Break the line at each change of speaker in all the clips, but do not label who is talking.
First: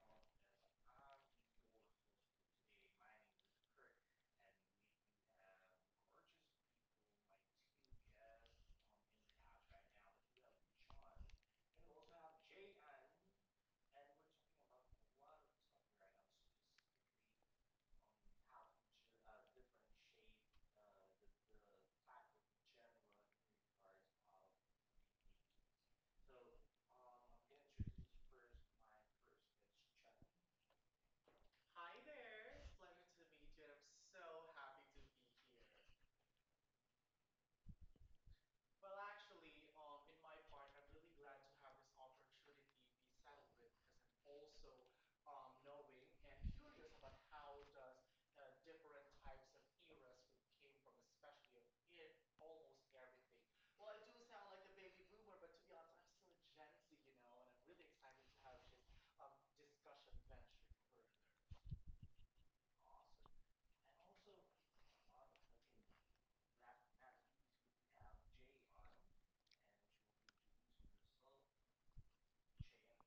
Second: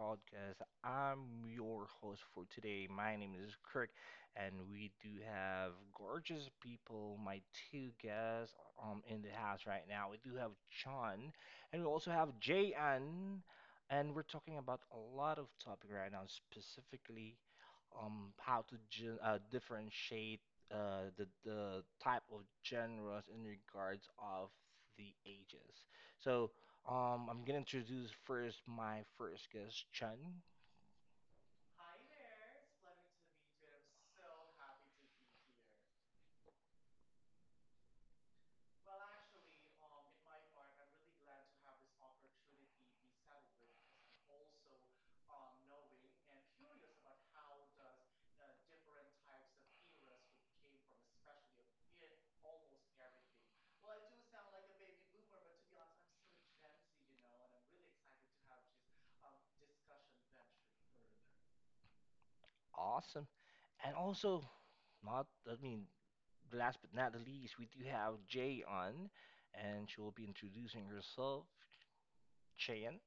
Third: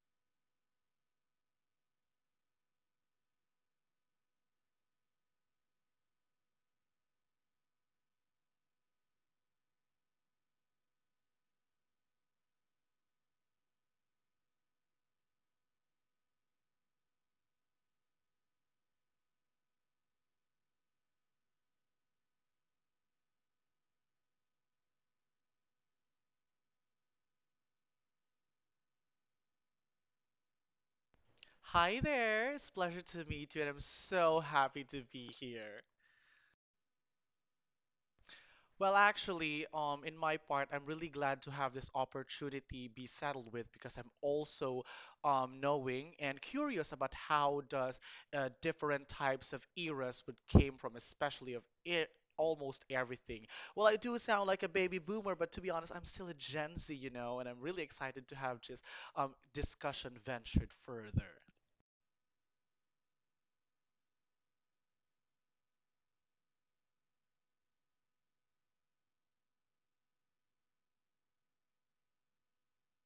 podcast. I'm your host for today. My name is Kirk, and we do have gorgeous people. My two guests in the house right now. We do have John, and we also have Jay, and we're talking about a lot of topic right now, specifically how to differentiate the type of genres in regards of the ages. So. I'm gonna introduce first my first guest, Chun.
Hi there, it's a pleasure to meet you, and I'm so happy to be here. Well, actually, in my part, I'm really glad to have this opportunity be settled with because I'm also knowing and curious about how does different types of eras would came from, especially of almost everything. Well, I do sound like a baby boomer, but to be honest, I'm still a Gen Z, and I'm really excited to have this discussion ventured further.
Awesome. And also, not, I mean, last but not the least, we do have Jay on, and she will be introducing herself. Chen,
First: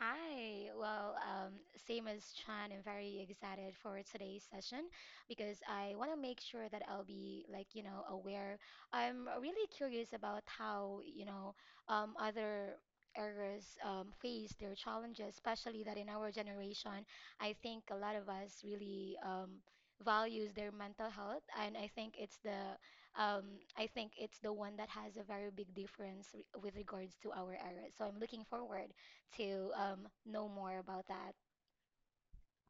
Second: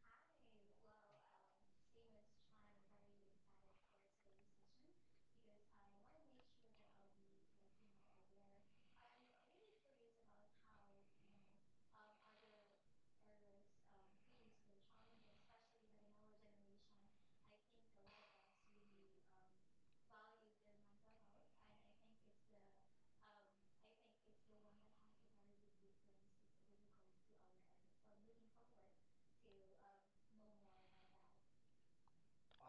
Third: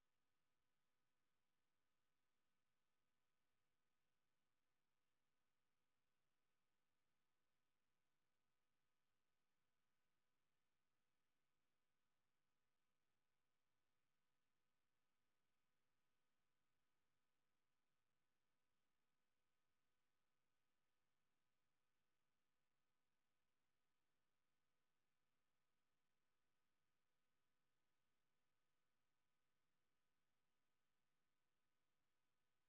Hi. Same as Chan, I'm very excited for today's session because I want to make sure that I'll be like, you know, aware. I'm really curious about how, you know, other errors face their challenges, especially that in our generation, I think a lot of us really values their mental health, and I think um, I think it's the one that has a very big difference with regards to our errors. So I'm looking forward to know more about that?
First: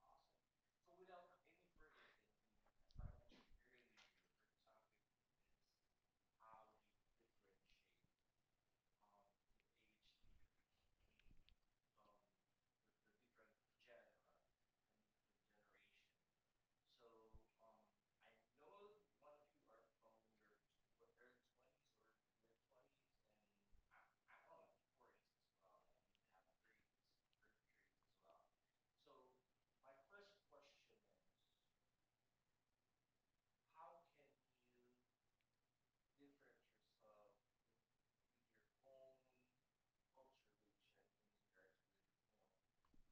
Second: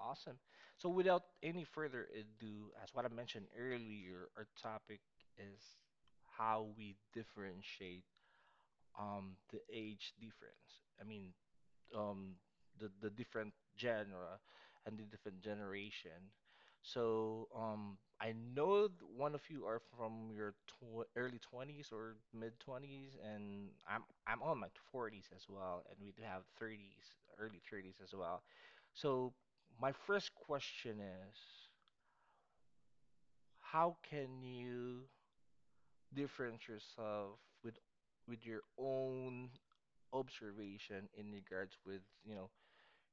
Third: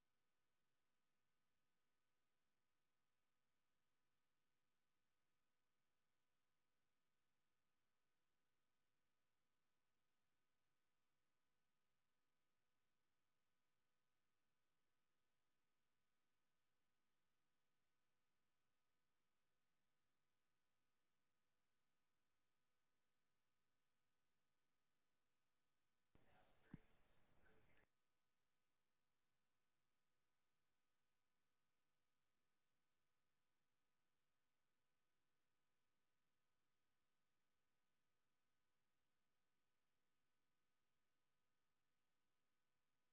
awesome. So, without any further ado, as what I mentioned earlier, our topic is how we differentiate the age difference. Um the different genre and the different generation. So I know one of you are from your tw early 20s or mid 20s, and I'm on my 40s as well, and we do have 30s, early 30s as well. So my first question is, how can you differentiate yourself with with your own observation in regards with, you know,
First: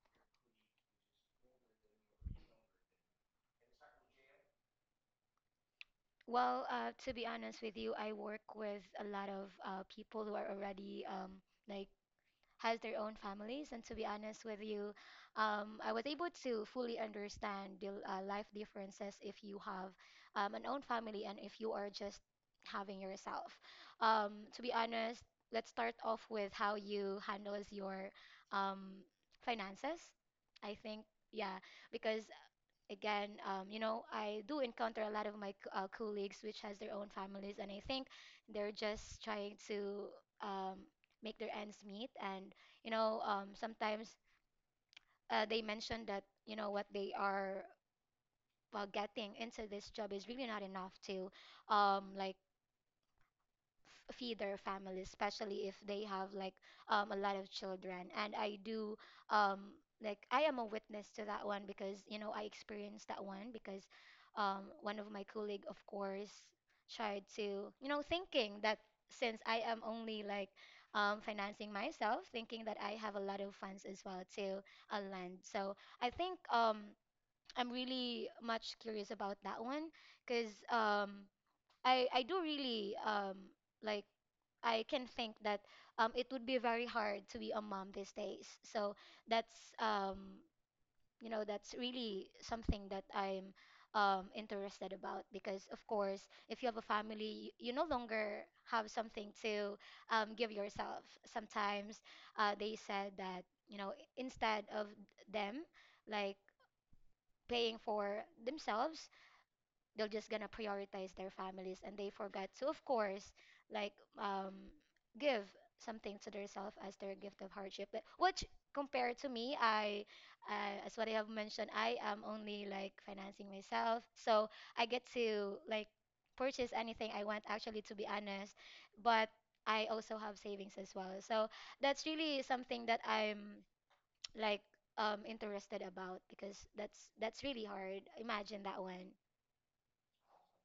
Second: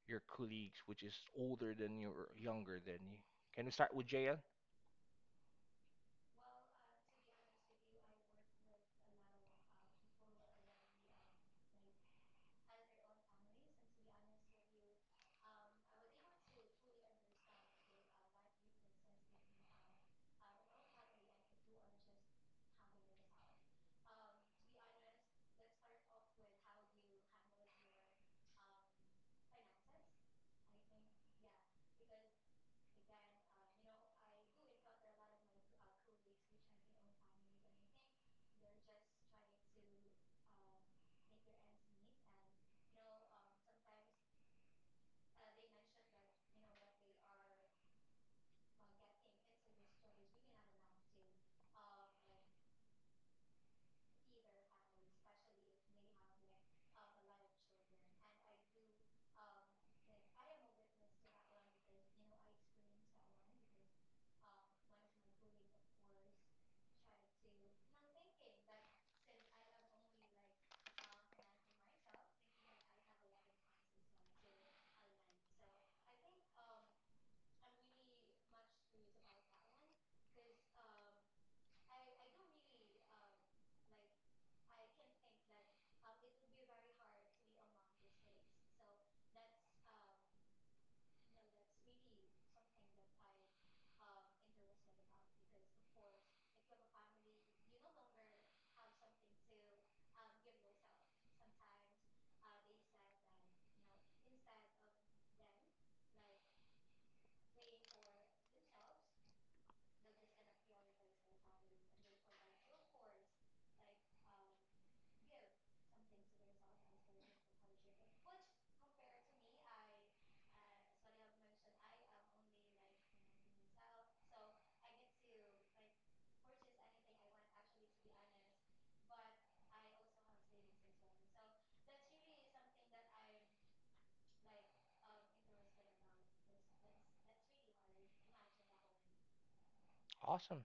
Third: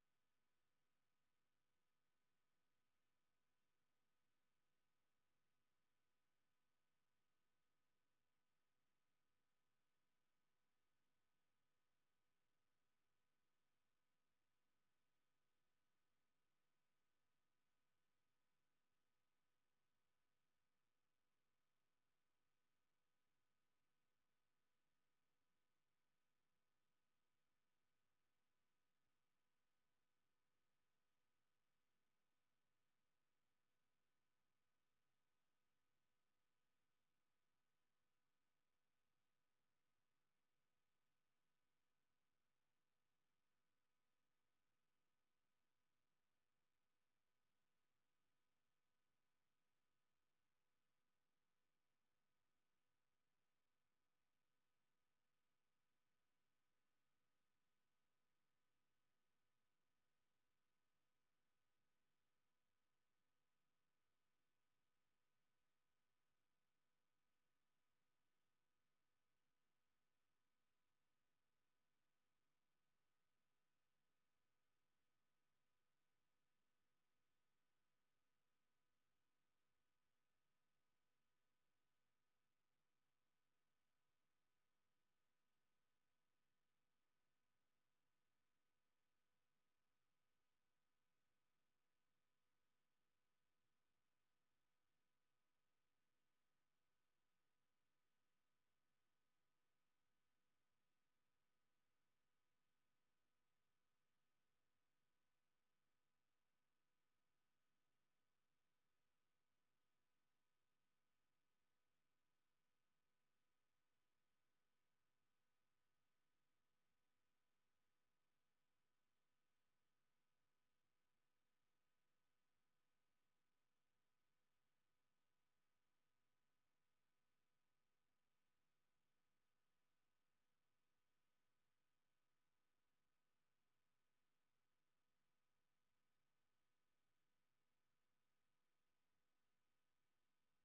your colleagues, which is older than you or younger than you. Can we start with JL?
To be honest with you, I work with a lot of people who are already like has their own families, and to be honest with you, I was able to fully understand the life differences if you have an own family and if you are just having yourself. To be honest, let's start off with how you handles your um, finances. I think, yeah, because again, you know, I do encounter a lot of my colleagues which has their own families, and I think they're just trying to um, make their ends meet. And you know, sometimes they mention that you know what they are getting into this job is really not enough to like feed their families, especially if they have like a lot of children. And I do um, like I am a witness to that one because you know I experienced that one because one of my colleague, of course, tried to you know thinking that since I am only like financing myself, thinking that I have a lot of funds as well to lend. So I think I'm really much curious about that one because I do really like I can think that it would be very hard to be a mom these days. So that's you know that's really something that I'm interested about because of course if you have a family you no longer have something to give yourself. Sometimes they said that you know instead of them like paying for themselves they're just gonna prioritize their families and they forgot to of course like um give something to themselves as their gift of hardship but which compared to me I as what I have mentioned I am only like financing myself so I get to like purchase anything I want actually to be honest but I also have savings as well so that's really something that I'm like interested about because that's really hard imagine that one.
Awesome.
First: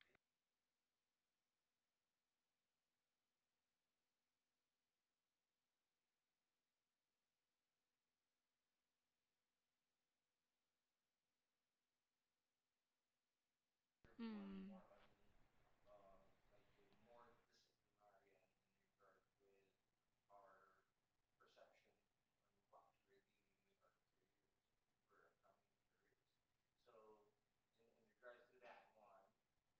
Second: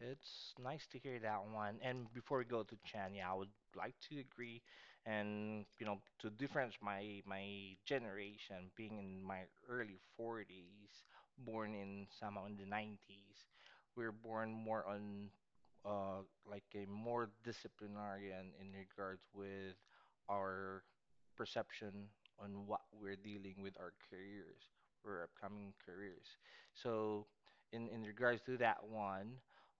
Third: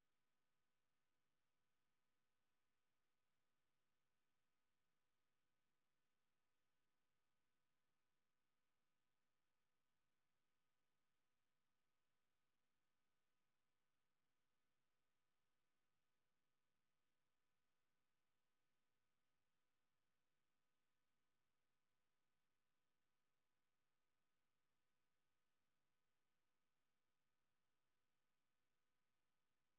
It's nice to hear that one. And before we go to Chan, yeah, I would like to agree, and you know, to difference my generation being in my early 40s, born in somehow in the 90s, we were born
Mm.
more on like a more disciplinarian in regards with our perception on what we're dealing with our careers, our upcoming careers. So in regards to that one,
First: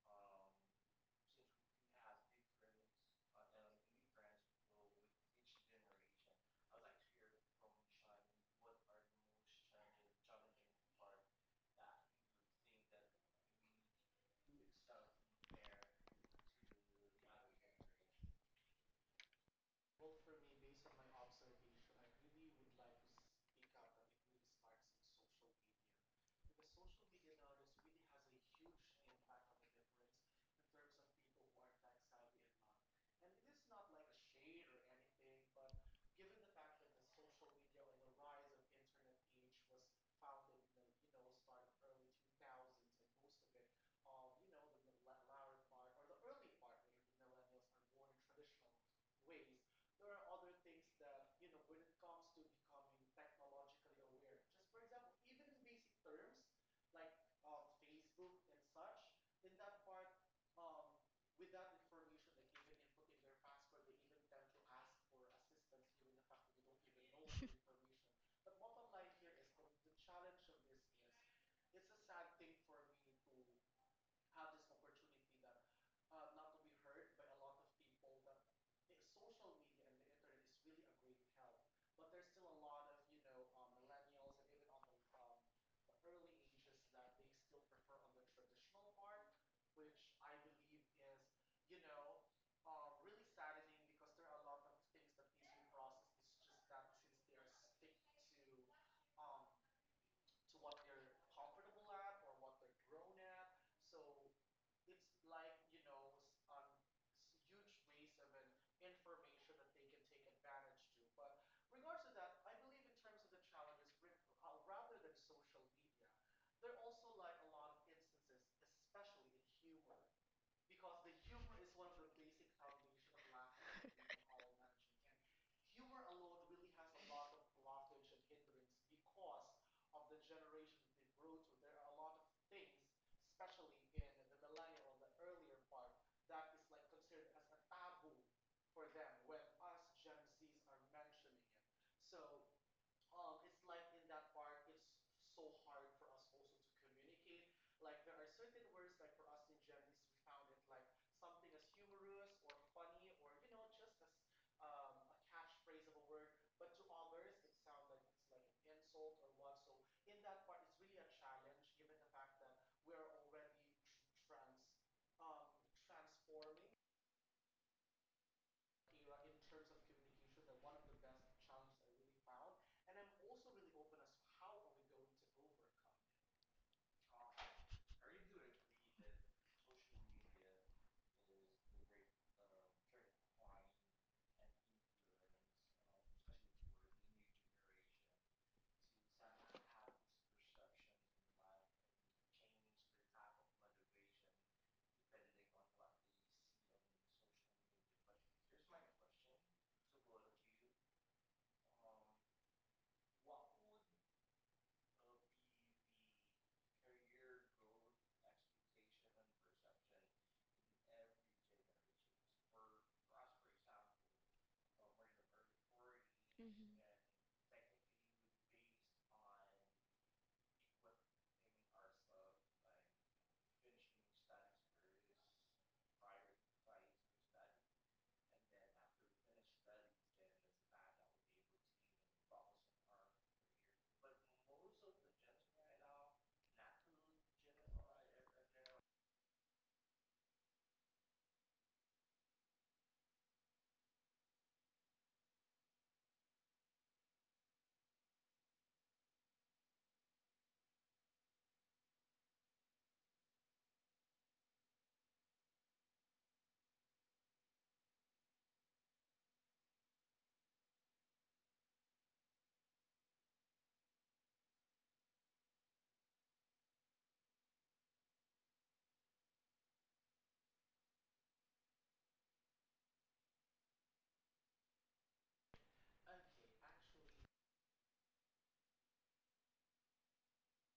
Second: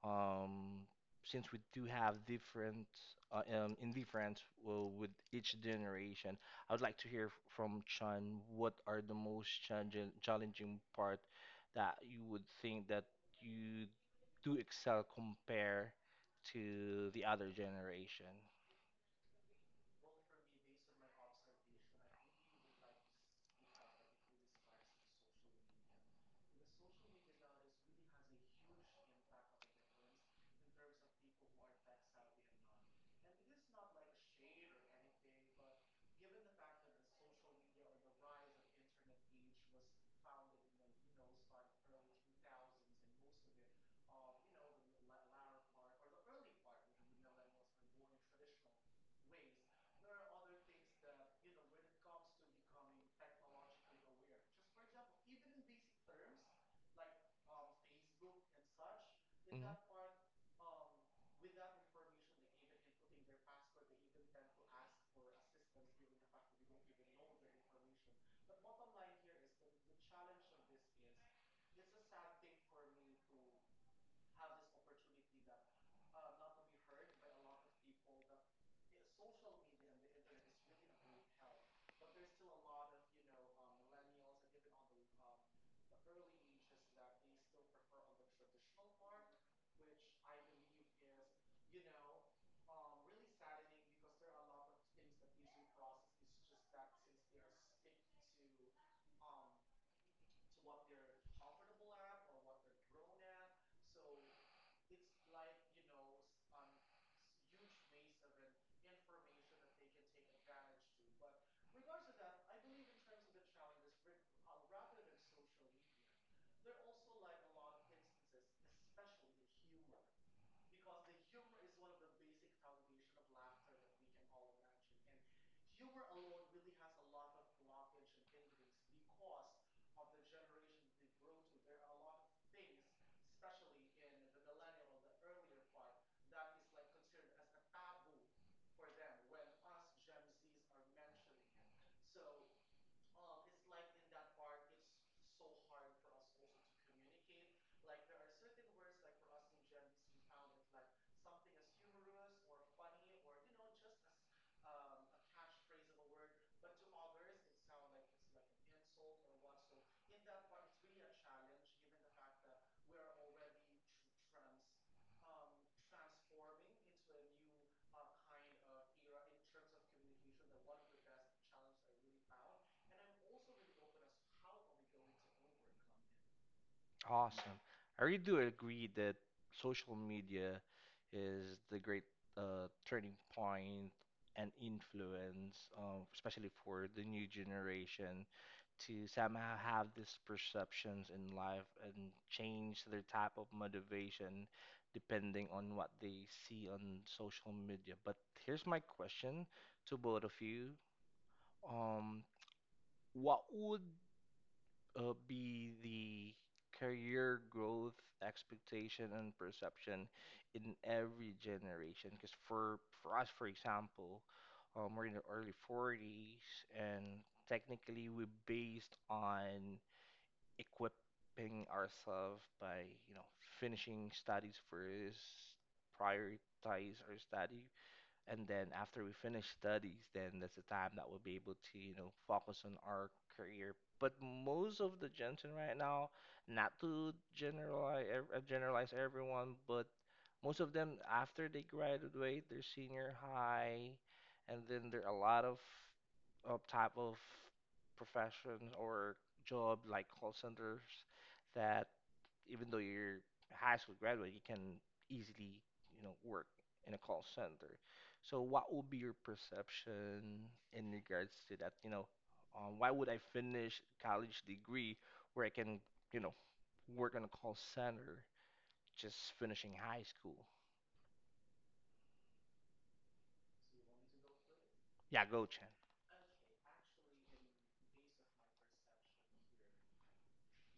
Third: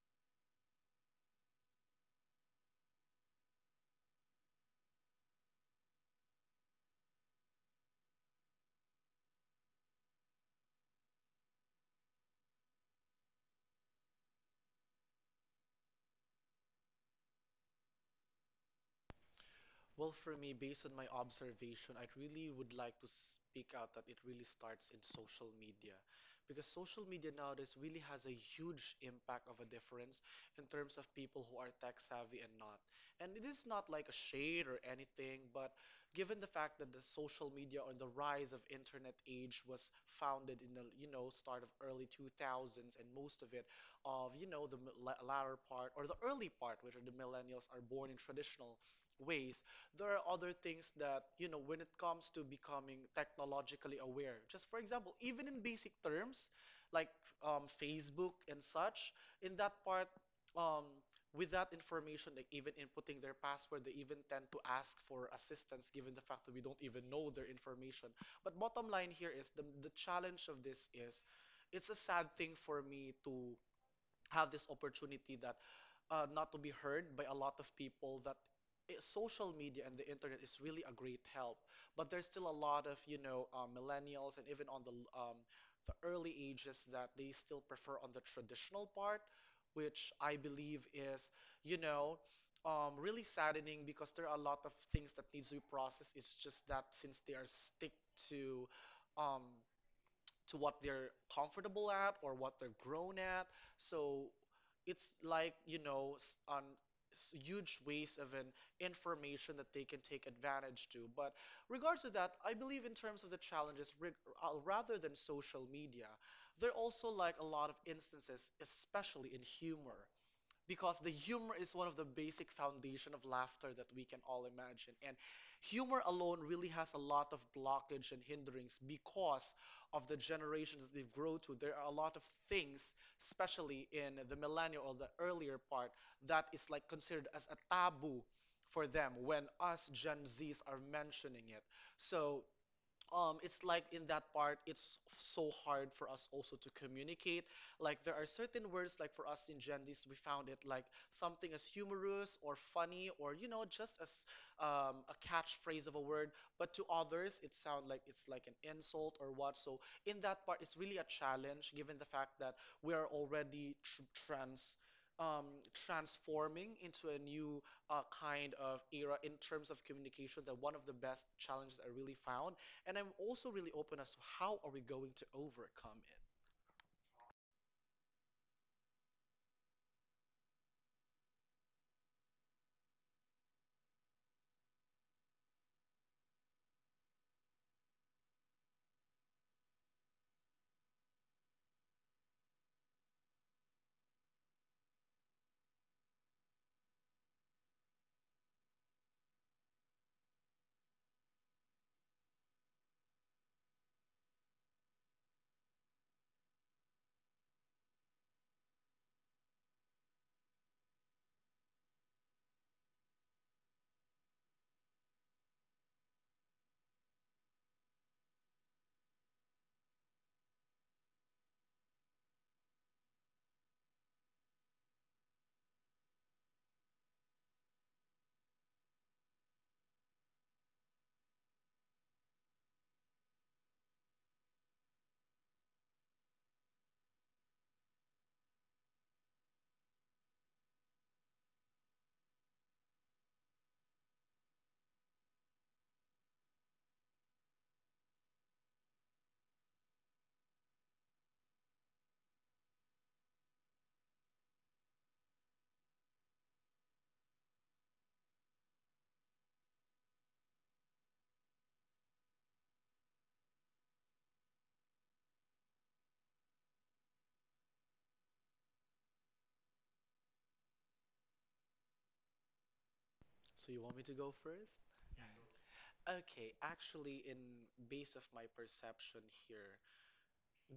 um, since we do have different indifference, well, with each generation, I would like to hear from Chan what are the most challenging part that you would think that you do excel compare to the other generation.
Well, for me, based on my observation, I really would like to speak out that it really starts in social media. Because social media nowadays really has a huge impact of a difference in terms of people who are tech savvy and not. And it is not like a shade or anything, but given the fact that the social media or the rise of internet age was founded in the start of early 2000s, and most of it of the latter part or the early part, which are the millennials, are born in traditional ways. There are other things that when it comes to becoming technologically aware, just for example, even in basic terms like Facebook and such. In
Mhm.
that part, um, with that information, like even inputting their password, they even tend to ask for assistance given the fact that we don't even know their information. But bottom line here is the challenge of this is, it's a sad thing for me to have this opportunity that not to be heard by a lot of people that social media and the internet is really a great help, but there's still a lot of millennials, and even on um, the early ages that they still prefer on the traditional part, which I believe is you know really saddening, because there are a lot of things that needs to be processed. It's just that since they are stick to um, to what they're comfortable at or what they're grown at. So it's like, on huge waste of an information that they can take advantage to. But regards to that, I believe in terms of the challenges, rather than social media, there are also like a lot of instances, especially in humor, because the humor is one of the basic foundation of laughter that we can all imagine, and humor alone really has a lot of blockage and hindrance because of the generation that they've grown to. There are a lot of things, especially in the millennial or the earlier part, that is like considered as a taboo for them when us gen z's are mentioning it. So it's like in that part, it's so hard for us also to communicate. Like there are certain words, like for us in Gendis, we found it like something as humorous or funny or just as a catchphrase of a word, but to others it sounds like it's like an insult or what. So in that part, it's really a challenge given the fact that we are already Um, transforming into a new kind of era in terms of communication, that one of the best challenges I really found, and I'm also really open as to how are we going to overcome it.
Awesome. I really do agree that social media is the great turning point and influence, especially for the new generation, to somehow have these perceptions in life and change their type of motivation depending on what they see on social media. But here's my question to both of you. Um, what would be the career growth expectation and perception in every generation, because for us, for example, we're in the early 40s,
Mm-hmm.
and technically we're based on equipping ourselves by, you know, finishing studies first, prioritize our study, and then after we finish studies, then that's the time that we'll be able to, you know, focus on our career. But most of the gentlemen right now, not to generalize everyone, but most of them, after they graduate their senior high, and then there are a lot of type of professions or job like call centers, that even though you're high school graduate, you can easily, you know, work in a call center. So what would be your perception in regards to that, you know, why would I finish college degree where I can, you know, work in a call center just finishing high school?
So you want me to go first?
Yeah, Gochan.
Okay, actually, in base of my perception here,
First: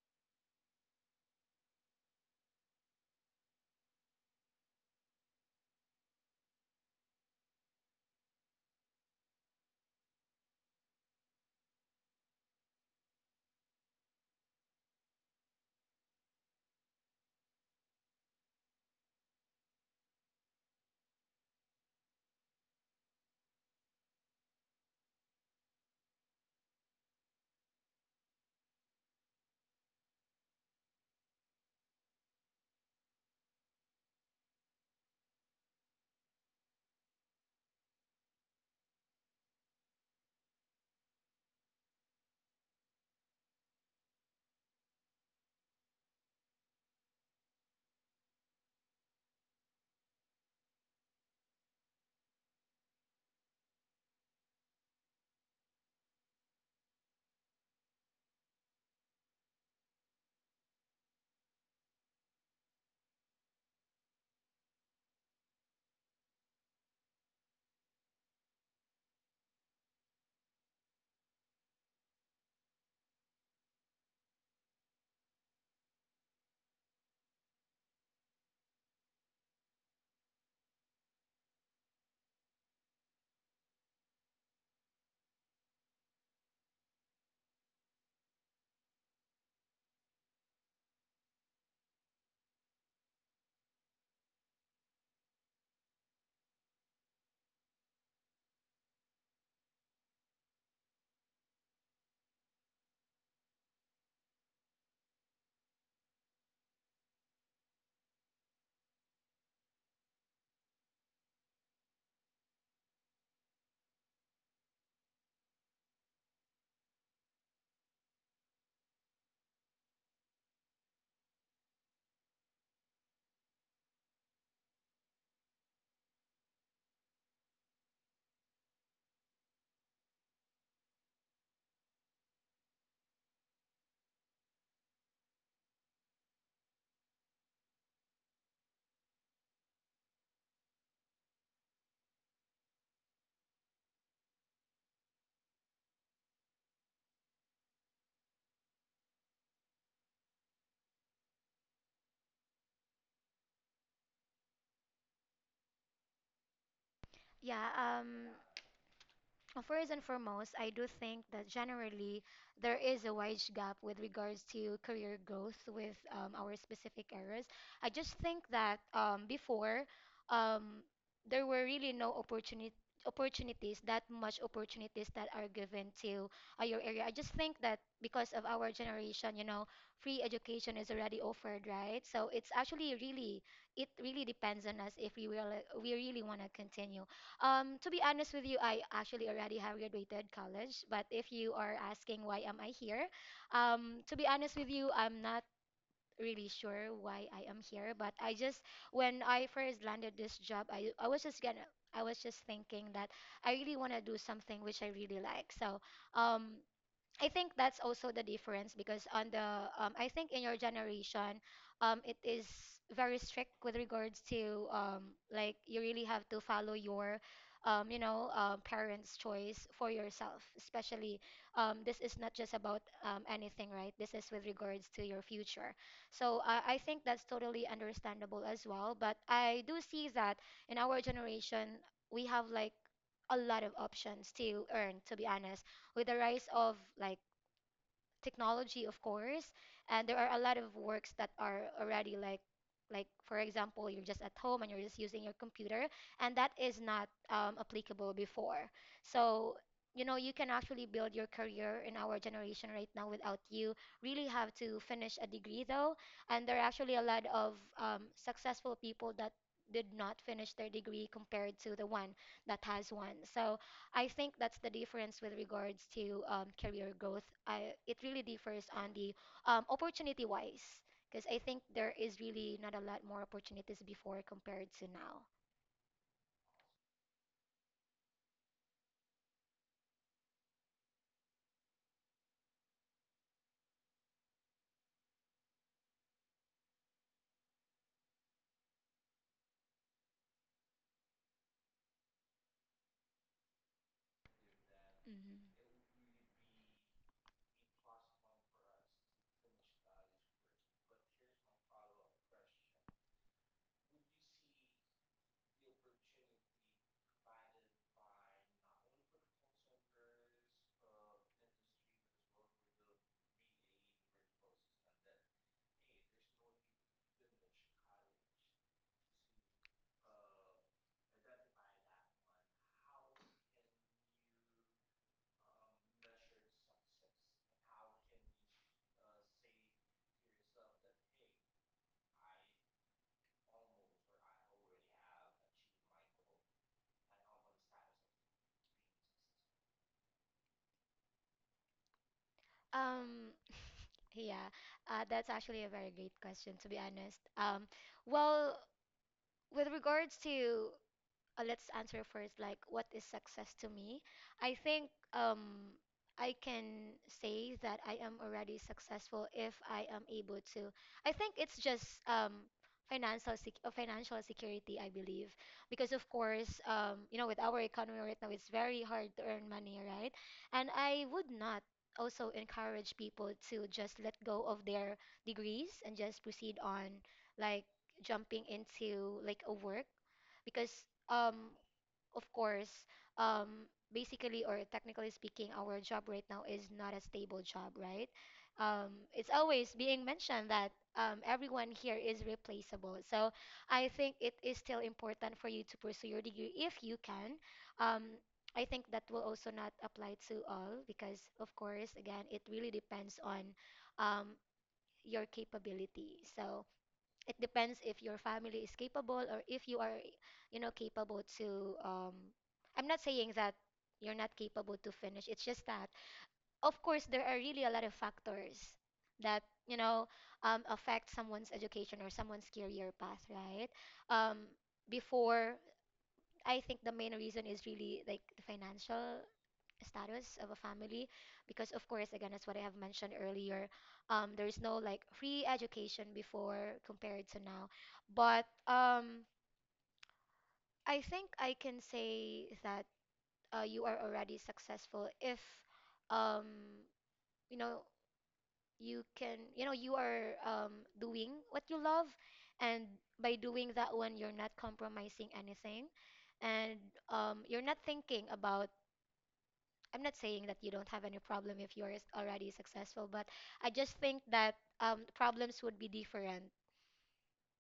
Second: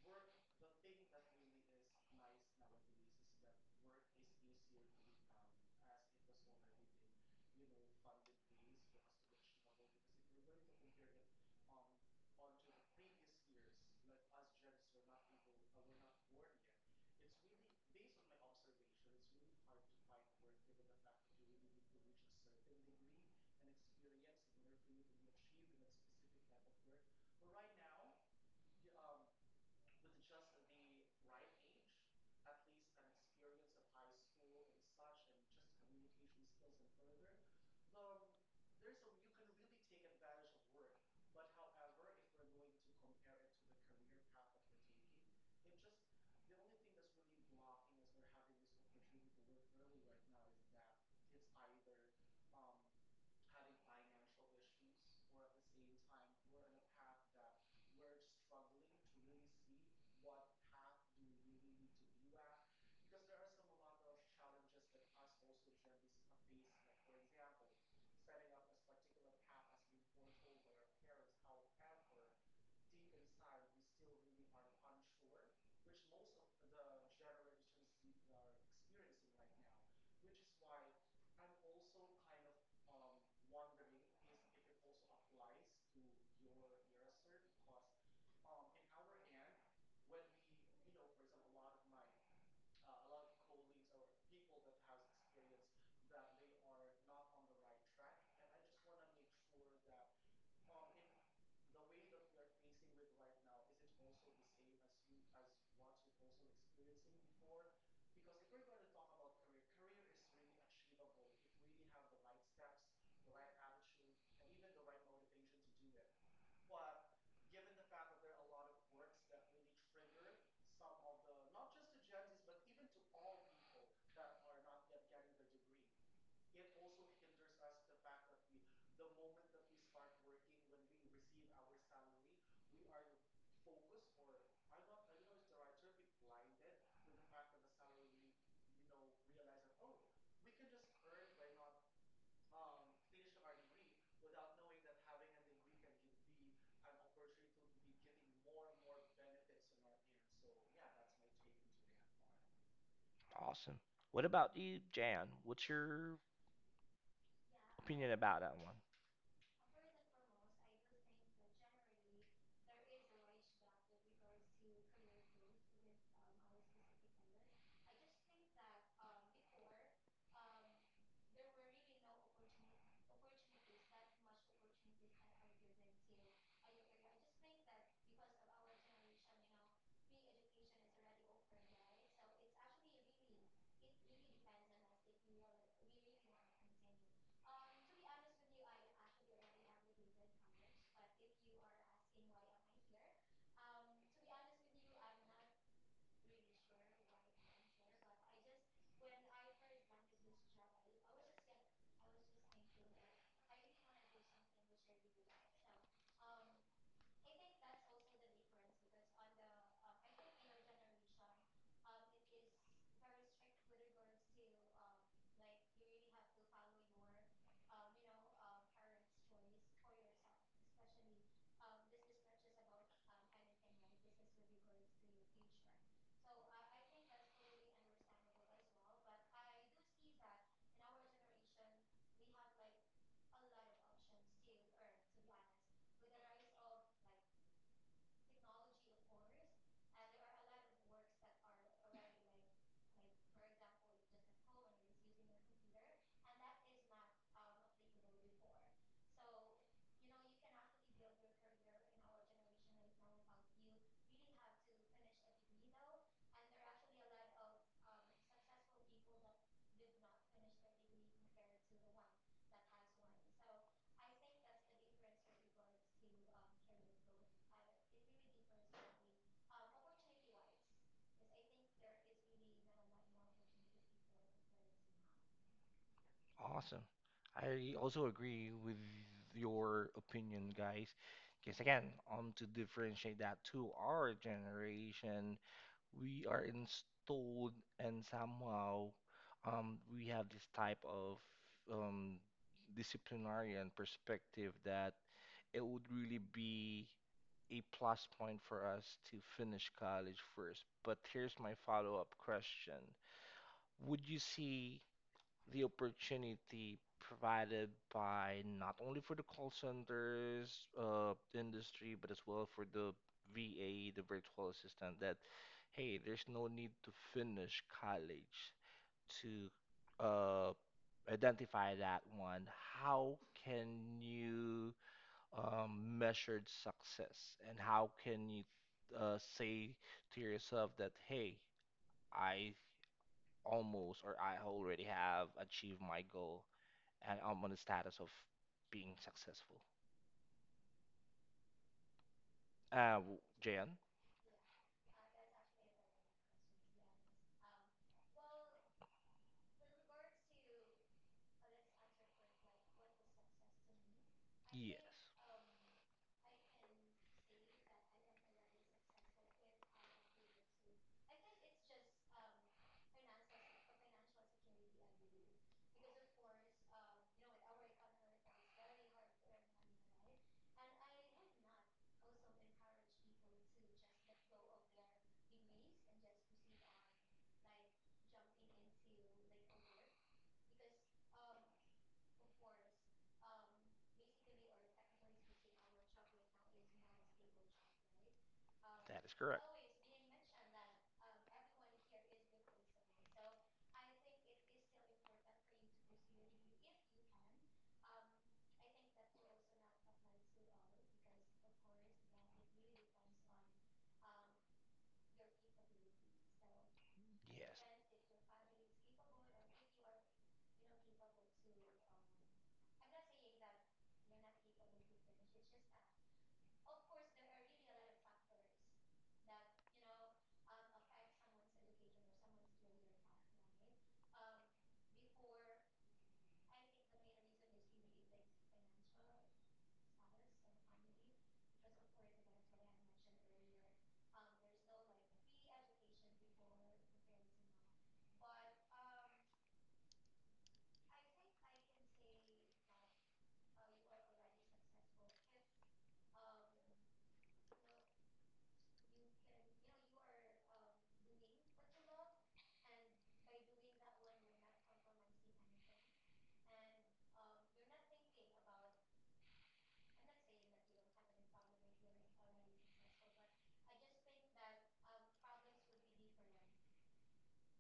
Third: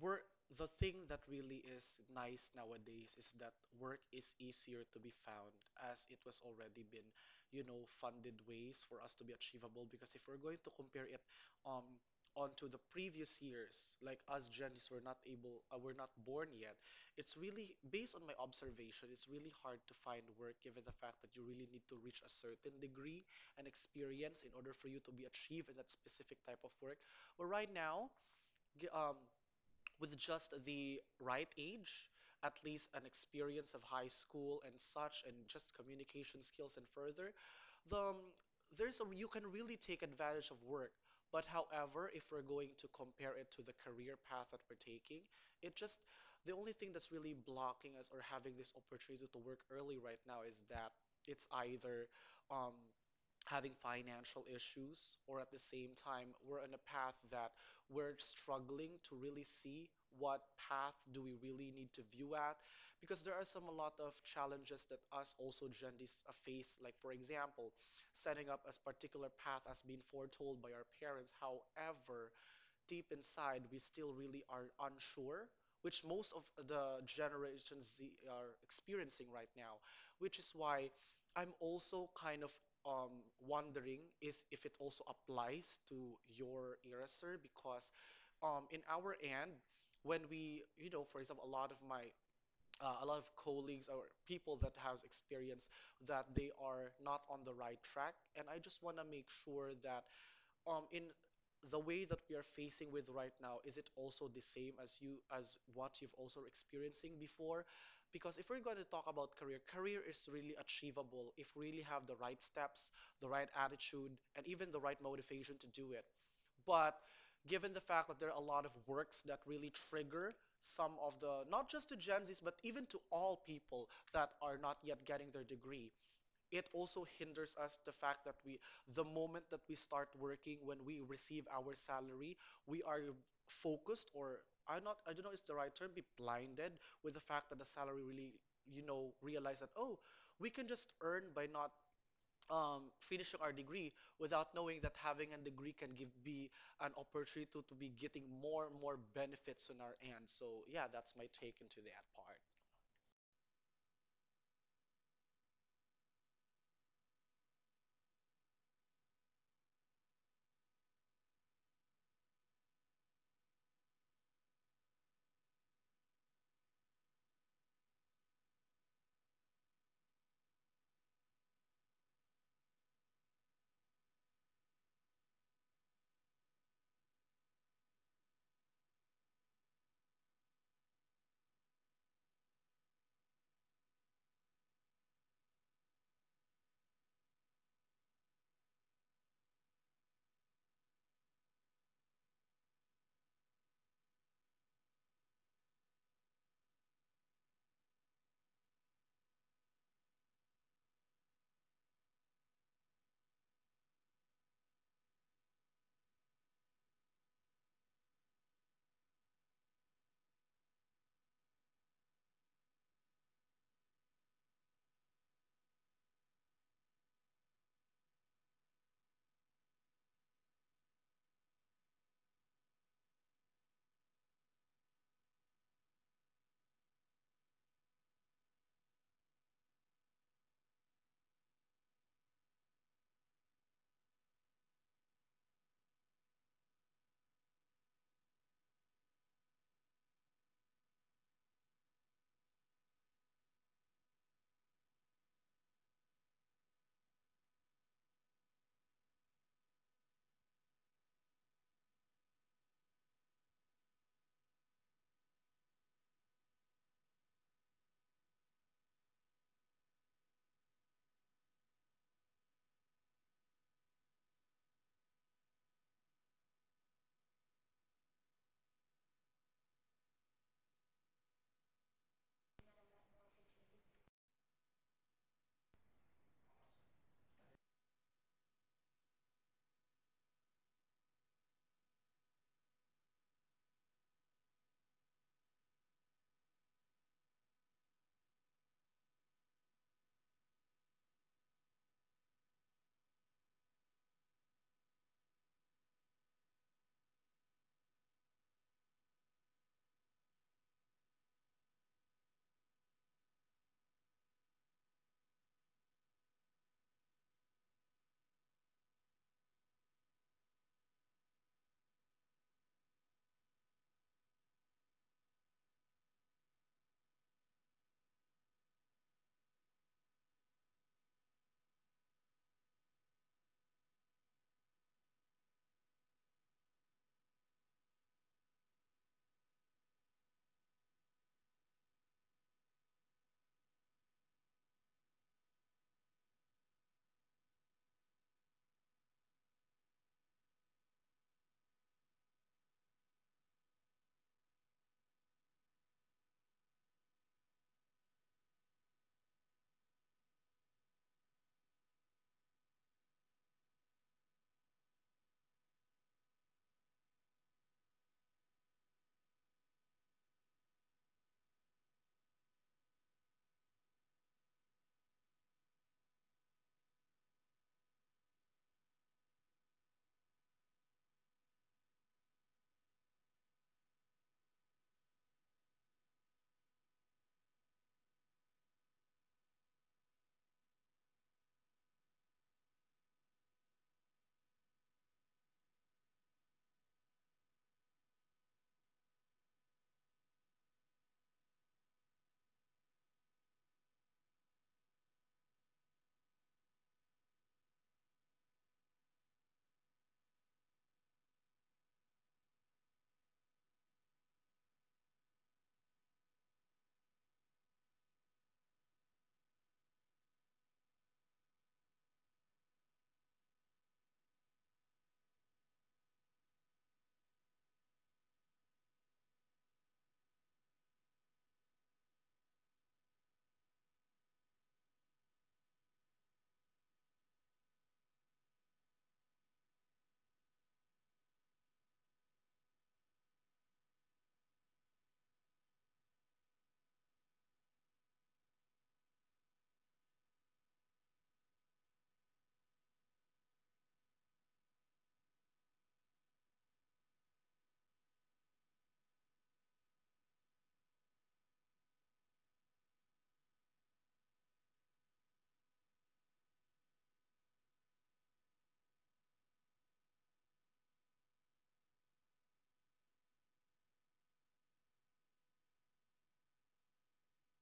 work, the thing that really is nice nowadays is that work is easier to be found, as it was already been, funded ways for us to be achievable. Because if we're going to compare it um onto the previous years, like us Gen Zs were not able, we're not born yet. It's really based on my observation. It's really hard to find work given the fact that you really need to reach a certain degree and experience in order for you to be achieved in that specific type of work. But right now, gi- um with just the right age, at least an experience of high school and such, and just communication skills and further, the um, you can really take advantage of work. But however, if we're going to compare it to the career path that we're taking, it just the only thing that's really blocking us or having this opportunity to work early right now is that it's either um, having financial issues, or at the same time we're on a path that we're struggling to really see what path do we really need to view at, because there are some a lot of challenges that us also Gen face, like for example setting up a particular path as being foretold by our parents, however deep inside we still really are unsure, which most of the generations Z are experiencing right now, which is why I'm also kind of wondering if it also applies to your era, sir, because in our end, when we, for example, a lot of my a lot of colleagues or people that has experience that they are not on the right track. And I just want to make sure that in the way that we are facing with right now, is it also the same as you as what you've also experiencing before? Because if we're going to talk about career, career is really achievable if we really have the right steps, the right attitude, and even the right motivation to do it. But given the fact that there are a lot of works that really trigger some of the, not just to Gen Zs, but even to all people that are not yet getting their degree, it also hinders us. The fact that we, the moment that we start working, when we receive our salary, we are focused, or I don't know if it's the right term, be blinded with the fact that the salary really, realize that, oh, we can just earn by not finishing our degree, without knowing that having a degree can give be an opportunity to be getting more and more benefits on our end. So yeah, that's my take into that part.
Awesome. What about you, Jan? What's your
Yeah,
opinion
um,
about that one?
first and foremost, I do think that generally there is a wide gap with regards to career growth with our specific areas. I just think that before um, there were really no opportunity opportunities that much opportunities that are given to your area. I just think that because of our generation, you know, free education is already offered, right? So it really depends on us if we really want to continue to be honest with you, I actually already have graduated college, but if you are asking why am I here, to be honest with you, I'm not really sure why I am here, but I just when I first landed this job, I was just gonna I was just thinking that I really want to do something which I really like. So, um, I think that's also the difference because on the I think in your generation, it is very strict with regards to like you really have to follow your parents' choice for yourself. Especially this is not just about anything, right? This is with regards to your future. So I think that's totally understandable as well. But I do see that in our generation we have like a lot of options to earn. To be honest with the rise of like technology, of course, and there are a lot of works that are already like for example, you're just at home and you're just using your computer, and that is not applicable before. So you know you can actually build your career in our generation right now without you really have to finish a degree though and there are actually a lot of successful people that did not finish their degree compared to the one that has one so I think that's the difference with regards to career growth. It really differs on the opportunity wise, because I think there is really not a lot more opportunities before compared to now.
Awesome. I also agree with your opinion, guys. Because again, to differentiate that to our generation, we are installed and somehow we have this type of um, disciplinarian perspective that
Mhm.
it would really be a plus point for us to finish college first. But here's my follow up question. Would you see the opportunity provided by not only for the call centers industry, but as well for the VA, the virtual assistant, that hey, there's no need to finish college to identify that one? How can you, measured success, and how can you say to yourself that hey, I almost, or I already have achieved my goal and I'm on the status of being successful?
Um,
Jan.
yeah, that's actually a very great question, to be honest. Well, with regards to let's answer first like what is success to me. i think
Yes.
um I can say that I am already successful if I am able to I think it's just financial security I believe because of course you know with our economy right now it's very hard to earn money right and I would not also encourage people to just let go of their degrees and just proceed on like jumping into like a work because um of course um basically or technically speaking our job right now is not a stable job right
That is
it's
correct.
always being mentioned that everyone here is replaceable so I think it is still important for you to pursue your degree if you can. um I think that will also not apply to all because, of course, again, it really depends on um, your capability. So, it
Yes.
depends if your family is capable or if you are you know capable to I'm not saying that you're not capable to finish it's just that of course there are really a lot of factors that you know affect someone's education or someone's career path right um before I think the main reason is really like the financial status of a family because of course again as what I have mentioned earlier there is no like free education before compared to now but um I think I can say that you are already successful if um you know you can you know you are doing what you love and by doing that one you're not compromising anything and you're not thinking about I'm not saying that you don't have any problem if you're already successful, but I just think that problems would be different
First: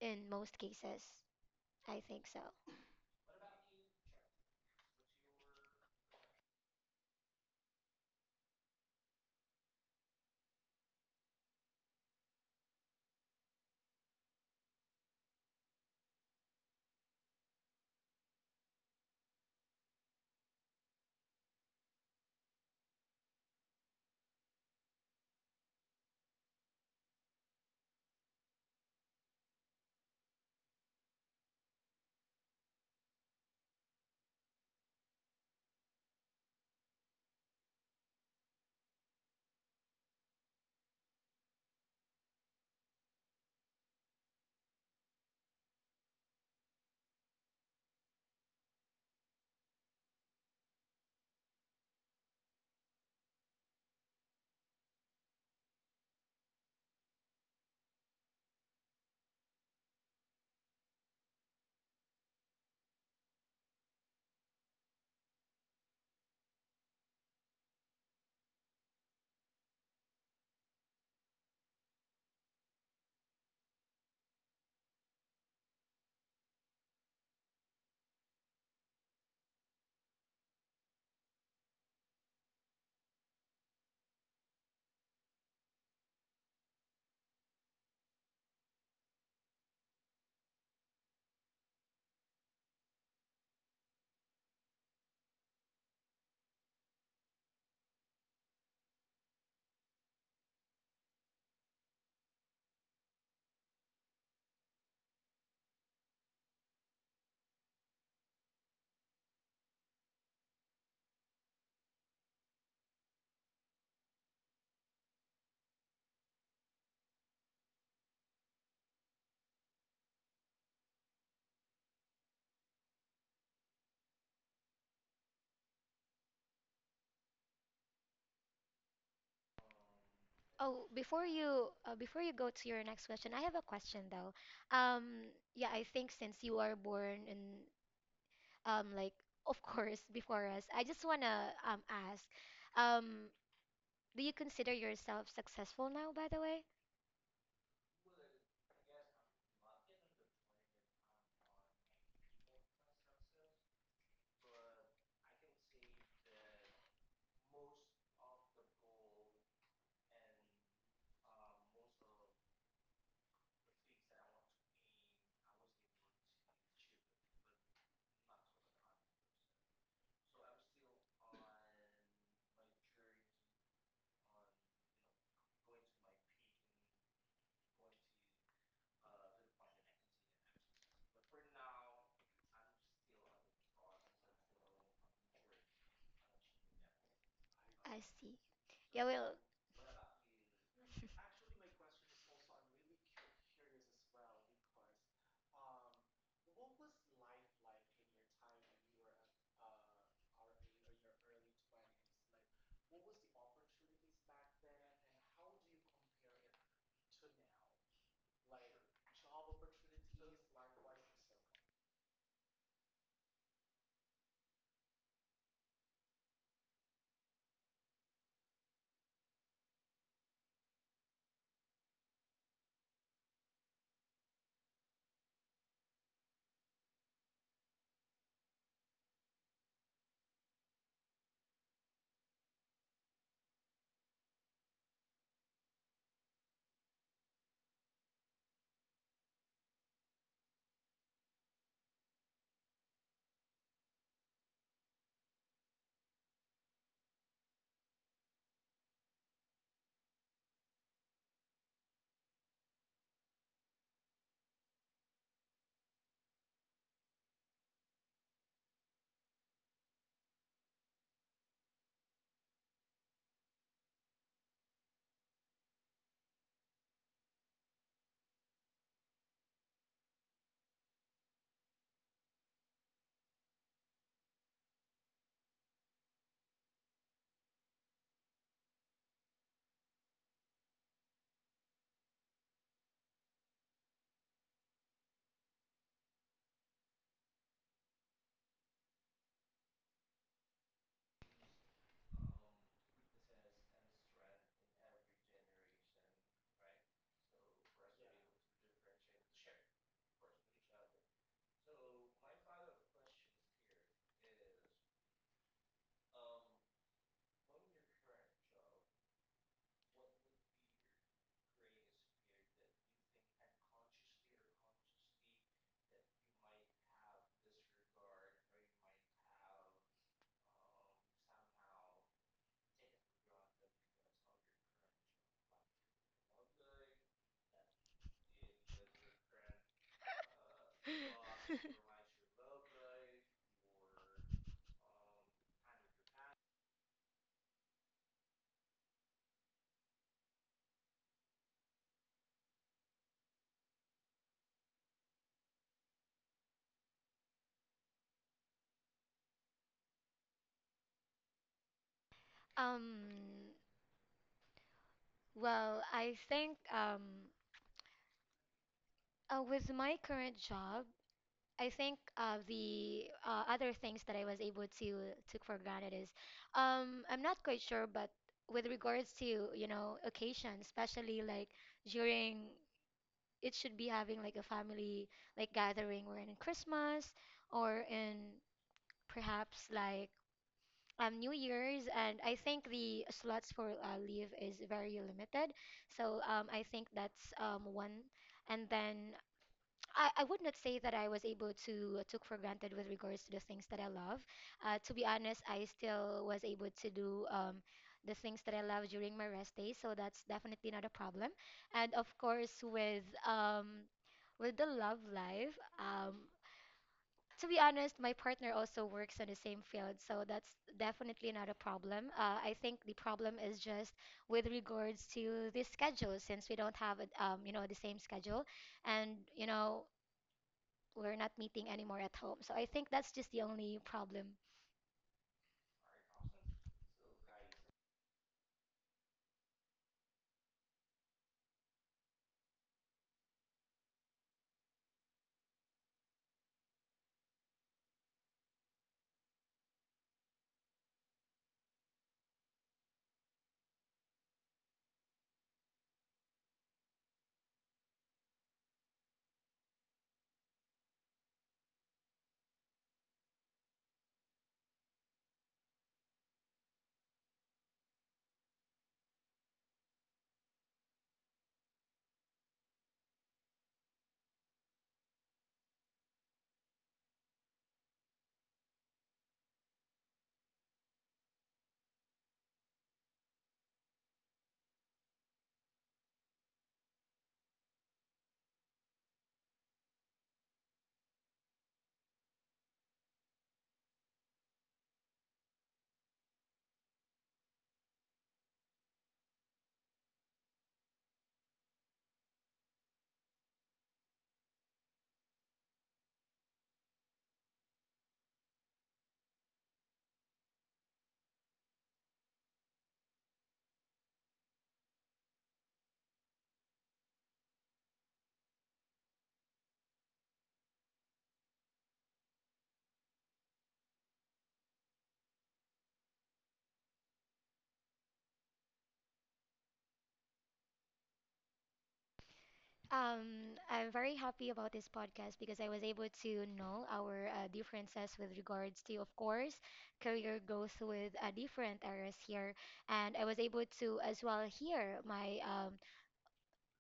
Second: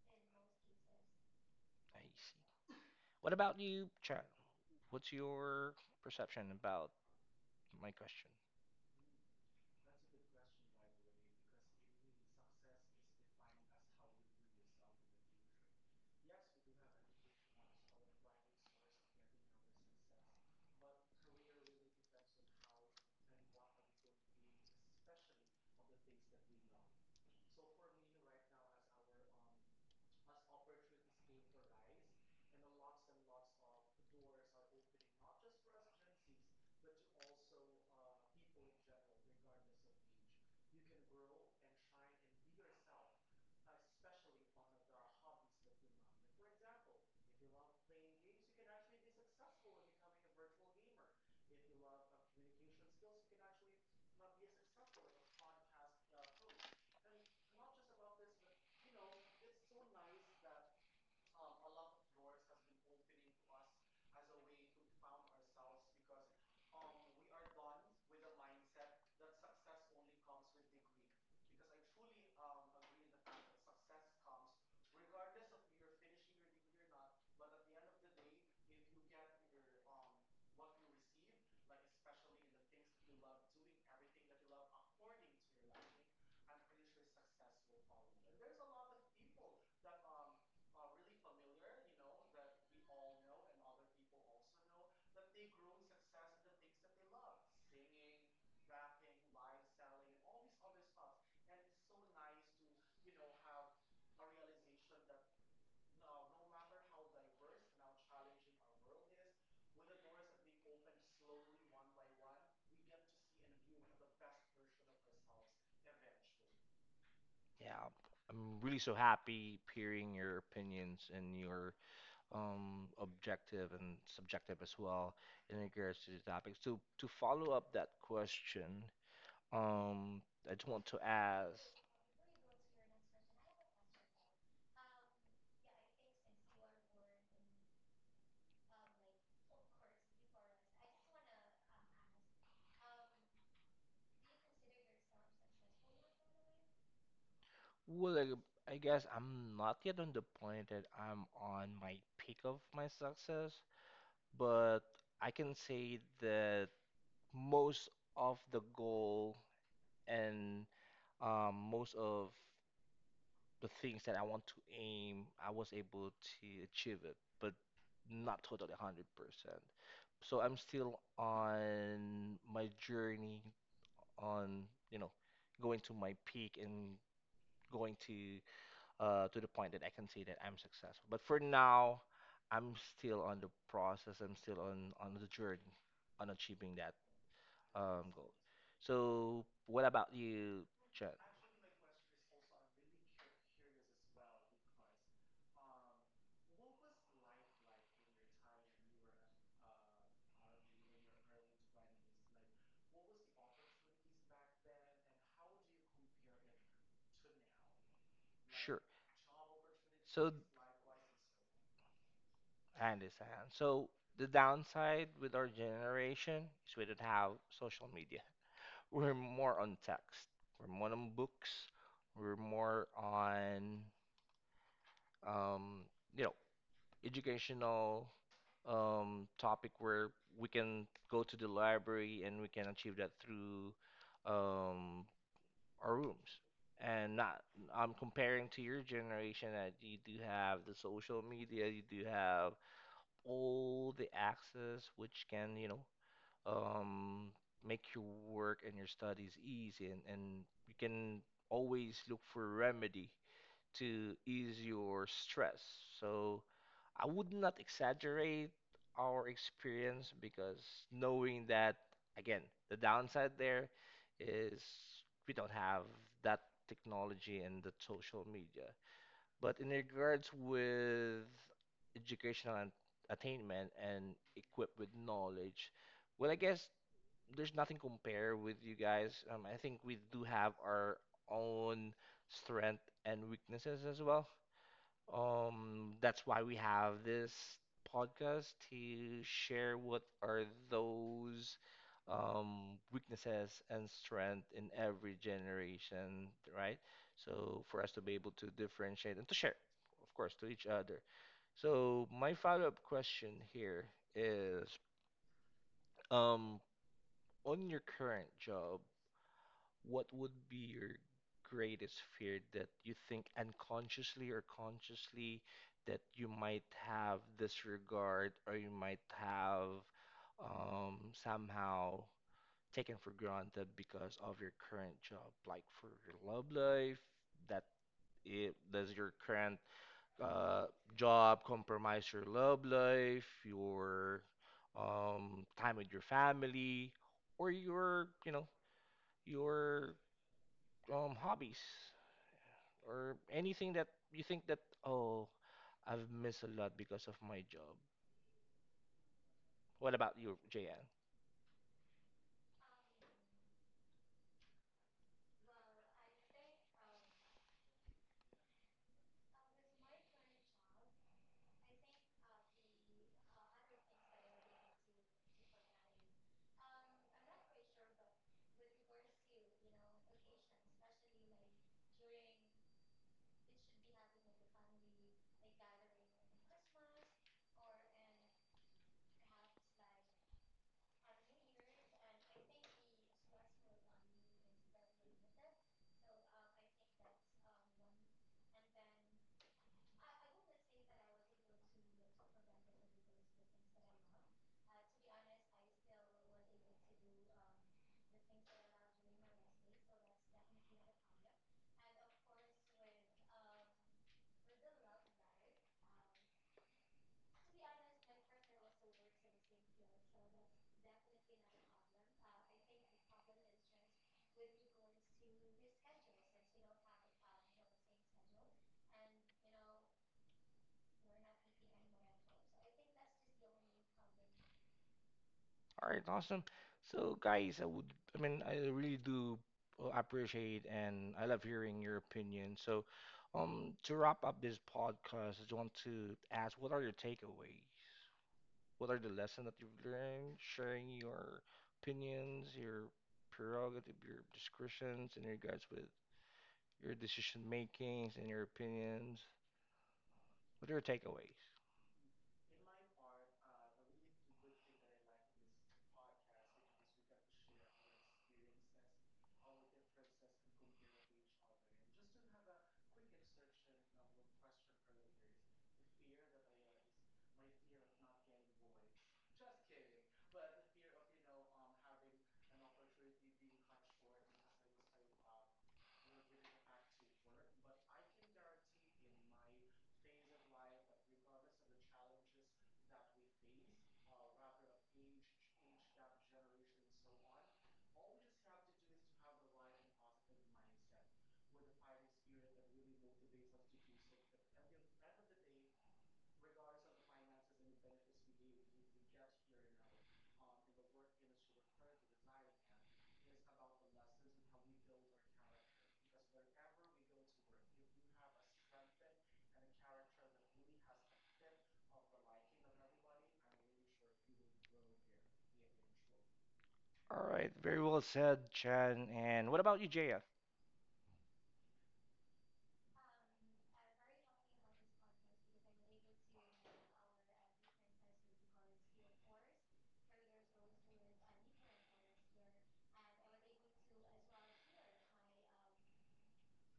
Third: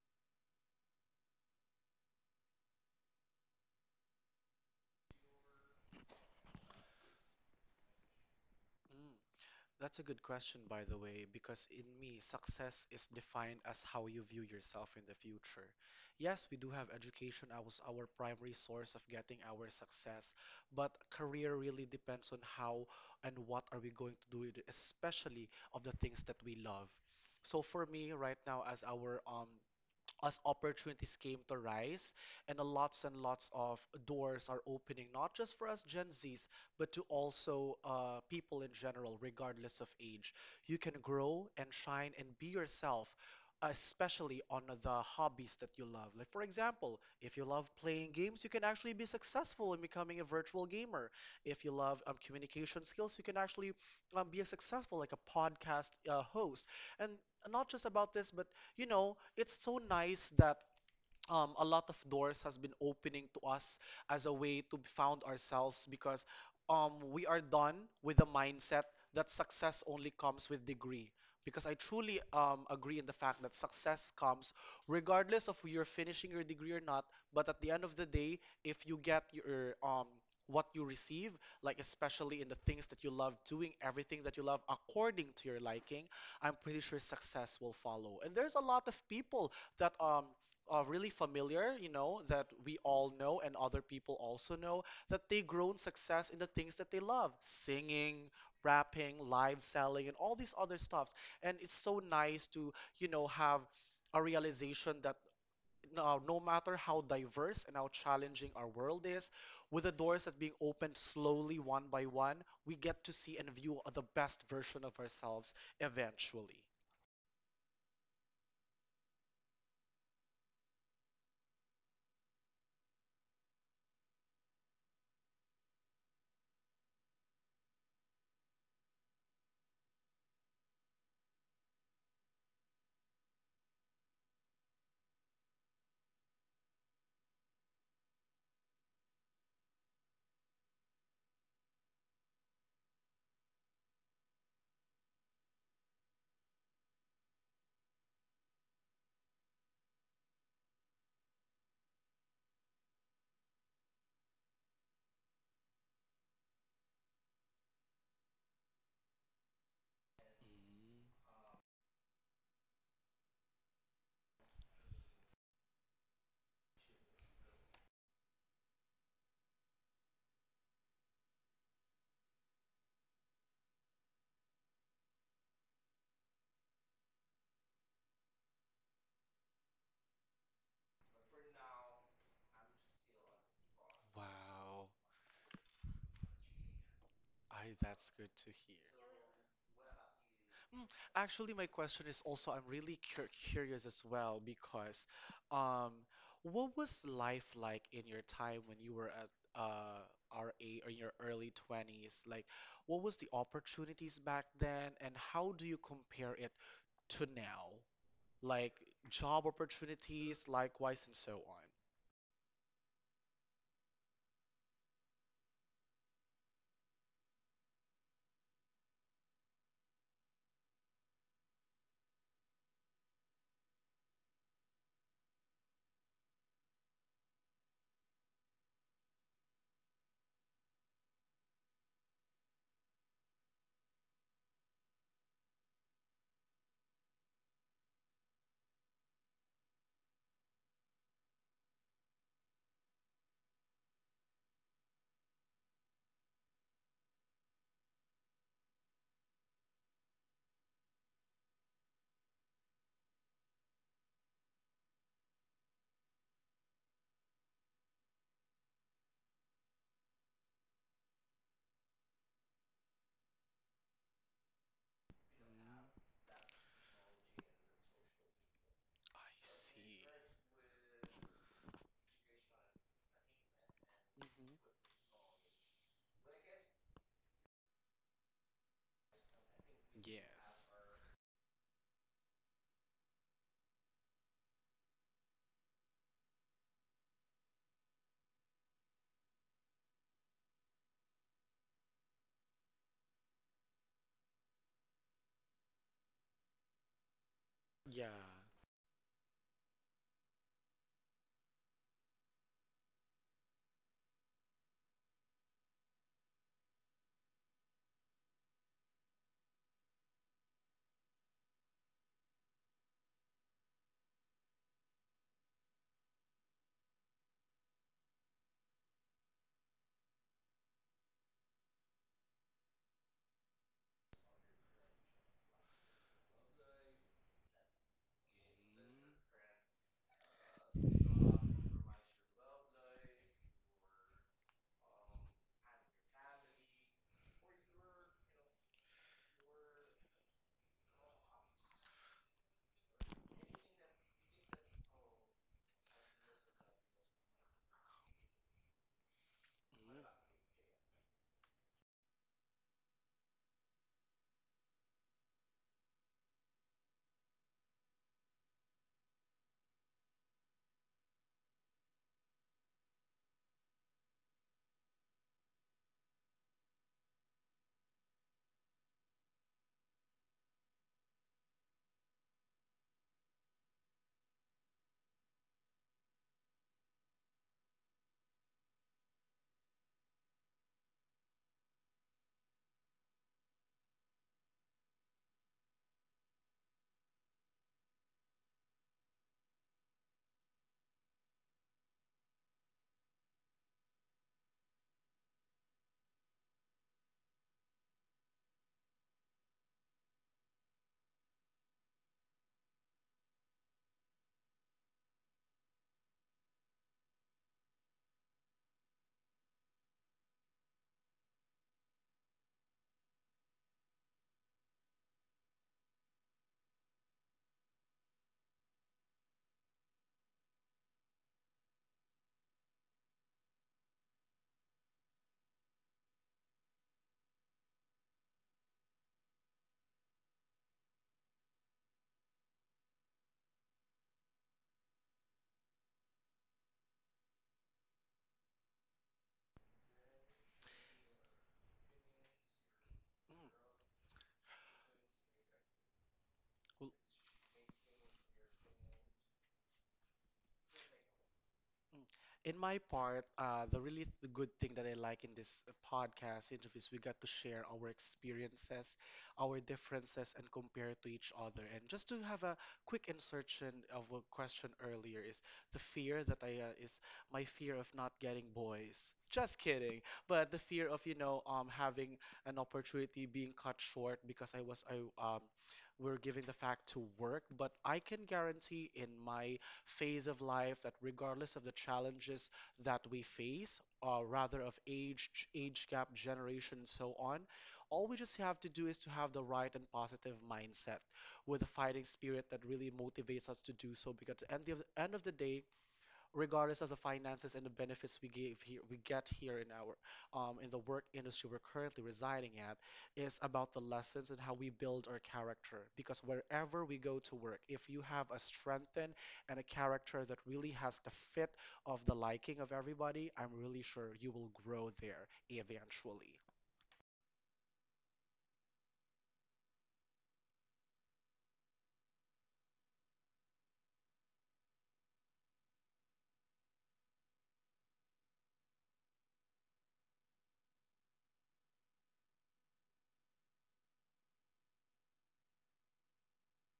in most cases.
I
I think
see.
so.
What about you, Chan? What's your perception about my question?
Mm. That's a good question, by the way, because in me, success is defined as how you view yourself in the future. Yes, we do have education as our primary source of getting our success, but career really depends on how and what are we going to do it, especially of the things that we love. So for me, right now, as opportunities came to rise, and a lots and lots of doors are opening, not just for us gen z's, but to also people in general regardless of age, you can grow and shine and be yourself, especially on the hobbies that you love. Like for example, if you love playing games, you can actually be successful in becoming a virtual gamer. If you love communication skills, you can actually be a successful like a podcast host, and not just about this, but it's so nice that a lot of doors has been opening to us as a way to found ourselves, because we are done with the mindset that success only comes with degree. Because I truly agree in the fact that success comes regardless of you're finishing your degree or not. But at the end of the day, if you get your what you receive, like especially in the things that you love doing, everything that you love according to your liking, I'm pretty sure success will follow. And there's a lot of people that really familiar, that we all know and other people also know, that they grown success in the things that they love: singing, rapping, live selling, and all these other stuffs. And it's so nice to, have a realization that no, no matter how diverse and how challenging our world is, with the doors that being opened slowly one by one, we get to see and view the best version of ourselves eventually.
Yeah, I'm really so happy hearing your opinions and your objective and subjective as well in regards to the topic. So to follow up that question, um, I just
Oh,
want to
before
ask,
you uh, before you go to your next question, I have a question though. Yeah, I think since you are born in like of course before us, I just wanna ask, um, do you consider yourself successful now, by the way?
well, I guess I'm not yet on the point that I'm on my peak of my success, but I can say that most of the goal
Mm.
and most of the things that I want to aim, I was able to achieve it, but not totally 100%. So I'm still on my journey on, you know, going to my peak and going to the point that I can say that I'm successful. But for now, I'm still on the process. I'm still
Wow,
on the journey on achieving that
I
I
that's good
goal.
see.
to hear.
Yeah, well.
So what about you,
Mm.
Jen?
Actually, my question is also, I'm really curious as well, because um what was life like in your time when you were at uh RA or in your early 20s? Like, what was the opportunities back then and how do you compare it to now? Like
Sure.
job
So
opportunities, likewise and so on.
I understand. So the downside with our generation is we don't have social media. We're more on text. We're more on books. We're more on um, you know, educational topic where we can go to the library and we can achieve that through um, our rooms. And not, I'm comparing to your generation that you do have the social media, you do have all the access which can, you know, um, make your work and your studies easy, and you can always look for a remedy to ease your stress. So I would not exaggerate our experience because knowing that, again, the downside there is we don't have that technology and the social media.
I
But
see.
in regards with educational and attainment and
Hmm.
equipped with knowledge, well, I guess there's nothing compare with you guys. I think we do have
Yes.
our own strength and weaknesses as well. That's why we have this podcast to share what are those weaknesses and strength in every generation, right? So for us to
Yeah.
be able to differentiate and to share, of course, to each other. So my follow-up question here is, um, on your current job, what would be your greatest fear that you think unconsciously or consciously that you might have disregard, or you might have um, somehow taken for granted because of your current job, like for your love life, that it does your current uh, job compromise your love life, your time with your family, or your, you know, your hobbies, or anything that you think that oh, I've missed a lot because of my job. What about you, JN?
Um, well, I think with my current job, I think the other things that I was able to took for granted is I'm not quite sure, but with regards to, you know, occasions, especially like during it should be having like a family like gathering or in Christmas or in perhaps like New Year's, and I think the slots for leave is very limited. So I think that's one. And then I would not say that I was able to took for granted with regards to the things that I love. To be honest, I still was able to do the things that I love during my rest day, so that's definitely not a problem. And of course, with the love life, to be honest, my partner also works in the same field, so that's definitely not a problem. I think the problem is just with regards to the schedule, since we don't have, you know, the same schedule, and you know, we're not meeting anymore at home. So I think that's just the only problem.
All right, awesome. So guys, I really do appreciate and I love hearing your opinion. So, to wrap up this podcast, I just want to ask, what are your takeaways? What are the lessons that you've learned? Sharing your opinions, your prerogative, your discretions in regards with
Well.
your decision makings, and your opinions. What are your takeaways?
Mm. In my part, the really the good thing that I like in this podcast interview is we got to share our experiences, our differences, and compare to each other. And just to have a quick insertion of a question earlier is the fear that I is my fear of not getting boys. Just kidding, but the fear of, having an opportunity being cut short because I was I um we're giving the fact to work. But I can guarantee in my phase of life that regardless of the challenges that we face, or rather of age gap, generation, and so on, all we just have to do is to have the right and positive mindset with a fighting spirit that really motivates us to do so, because at the end of the day, regardless of the finances and the benefits we give here, we get here in the work industry we're currently residing at, is about the lessons and how we build our character. Because wherever we go to work, if you have a strengthen and a character that really has the fit of the liking of everybody, I'm really sure you will grow there eventually.
All right, very well said, Chan. And what about you, JF?
I'm very happy about this podcast because I was able to know our differences with regards to, of course, career growth with different areas here, and I was able to as well hear my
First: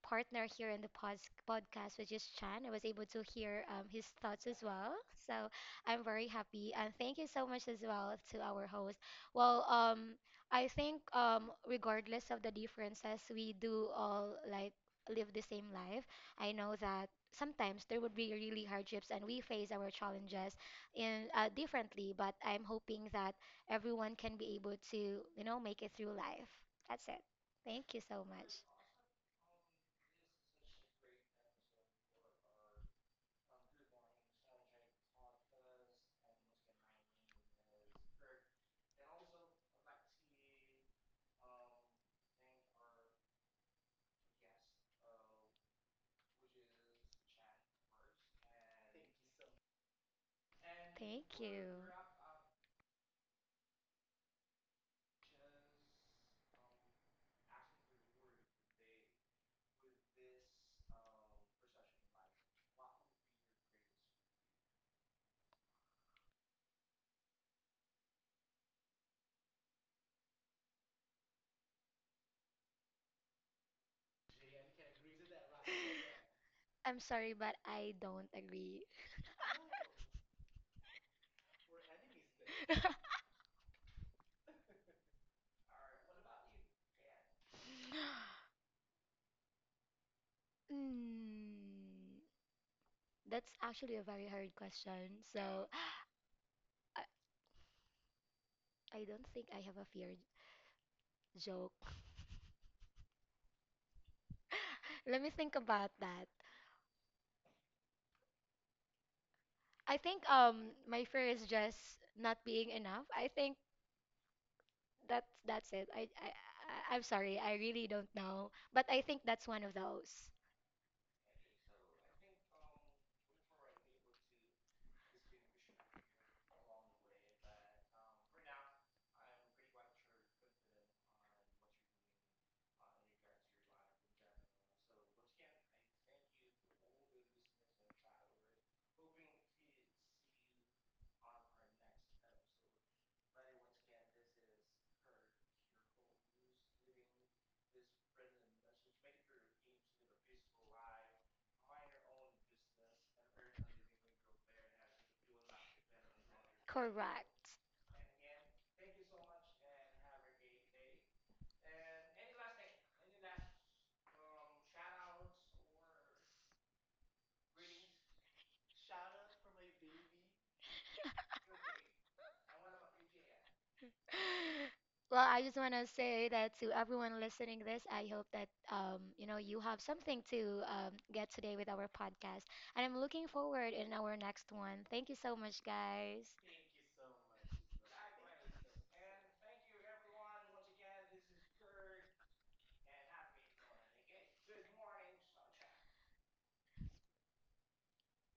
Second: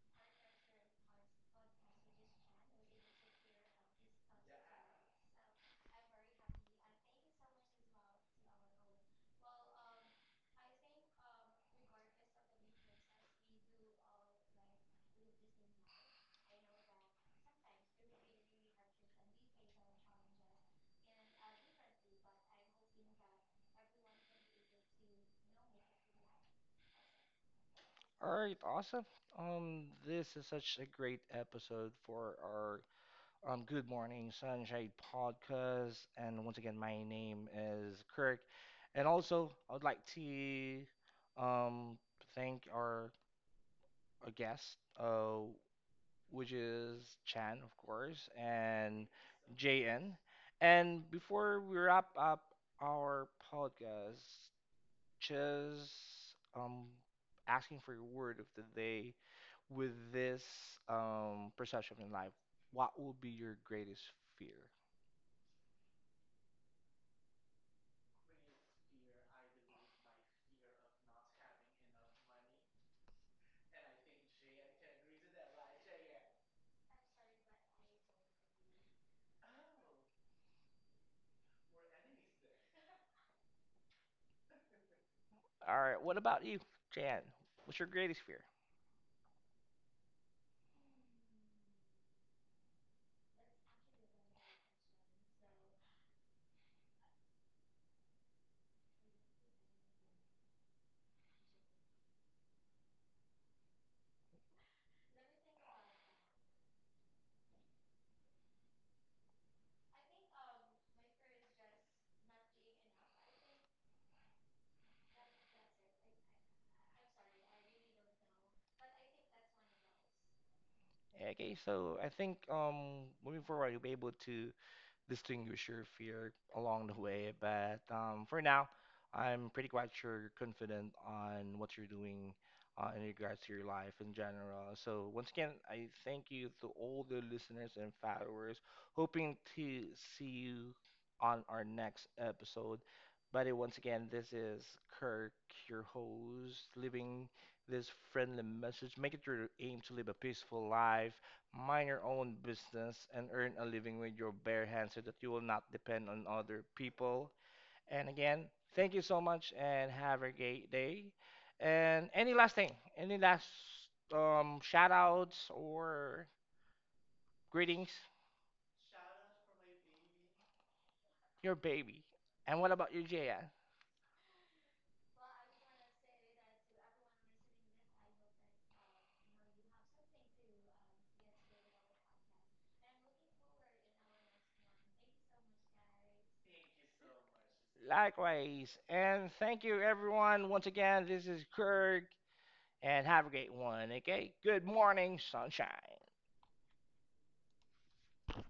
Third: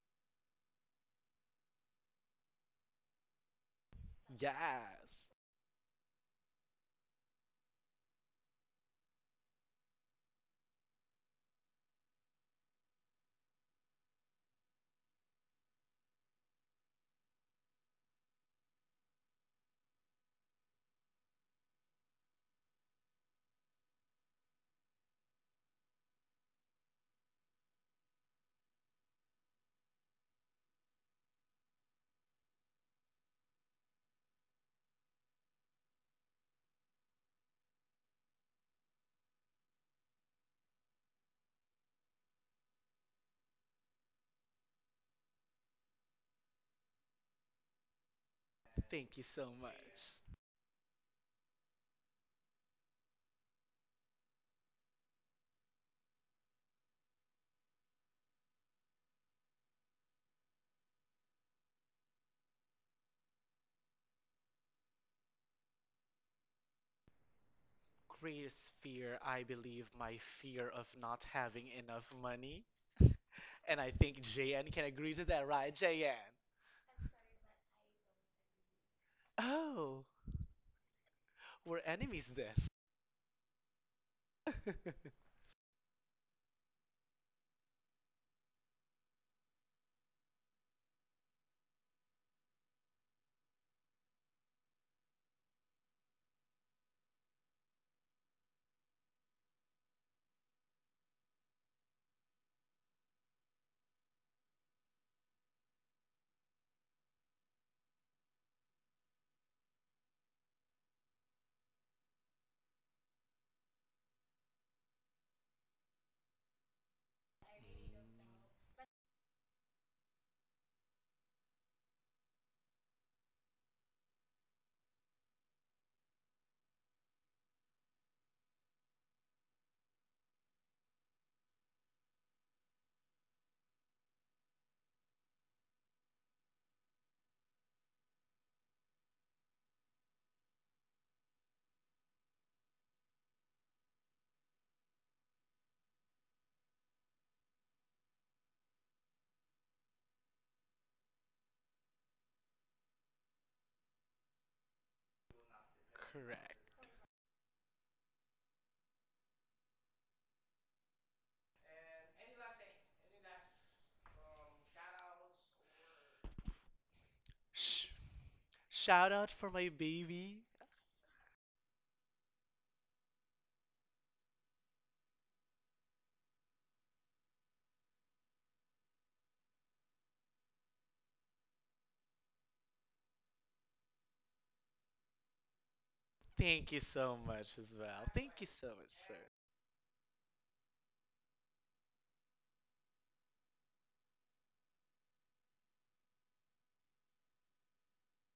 partner here in the podcast, which is Chan. I was able to hear his thoughts as well.
Yes.
So I'm very happy. And thank you so much as well to our host. Well, I think regardless of the differences, we do all like live the same life. I know that sometimes there would be really hardships and we face our challenges in differently, but I'm hoping that everyone can be able to, you know, make it through life. That's it. Thank you so
All
much.
right, awesome. This is such a great episode for our Good Morning Sunshine podcast. And once again, my name is Kirk. And also, I would like to um thank our guest. Which is Chan, of course, and
Thank you so
JN.
much.
And
Thank
before
you.
we wrap up our podcast, just um, asking for your word of the day with this perception in life, what will be your greatest fear?
Greatest fear, I believe, my fear of not having enough money. And I think JN can agree to that, right, JN?
I'm sorry, but I don't agree.
Oh, we're enemies then.
All right, what about you, Jan? What's your greatest fear?
Mm, that's actually a very hard question. So I, I don't think I have a fear joke. Let me think about that. I think my fear is just not being enough. I think that's it. I'm sorry. I really don't know, but I think that's one of those.
Okay, so I think moving forward, you'll be able to distinguish your fear along the way. But for now, I'm pretty quite sure you're confident on what you're doing in regards to your life in general. So once again, I thank you to all the listeners and followers, hoping to see you on our next episode. But once again, this is Kirk, your host, living this friendly message. Make it your aim to live a peaceful life, mind your own business, and earn a living with your bare hands, so that you will not depend on
Correct.
other
Correct.
people. And again, thank you so much and have a great day. And any last thing, any last shout outs or
Shh.
greetings?
Shout out for my baby.
Your baby. And what about you, Jaya?
Well, I just want to say that to everyone listening this, I hope that you know you have something to get today with our podcast, and I'm looking forward in our next one. Thank you so much, guys.
Thank you so much as well. Thank you so
Likewise.
much, sir.
And thank you, everyone. Once again, this is Kirk and have a great one. Okay. Good morning, sunshine.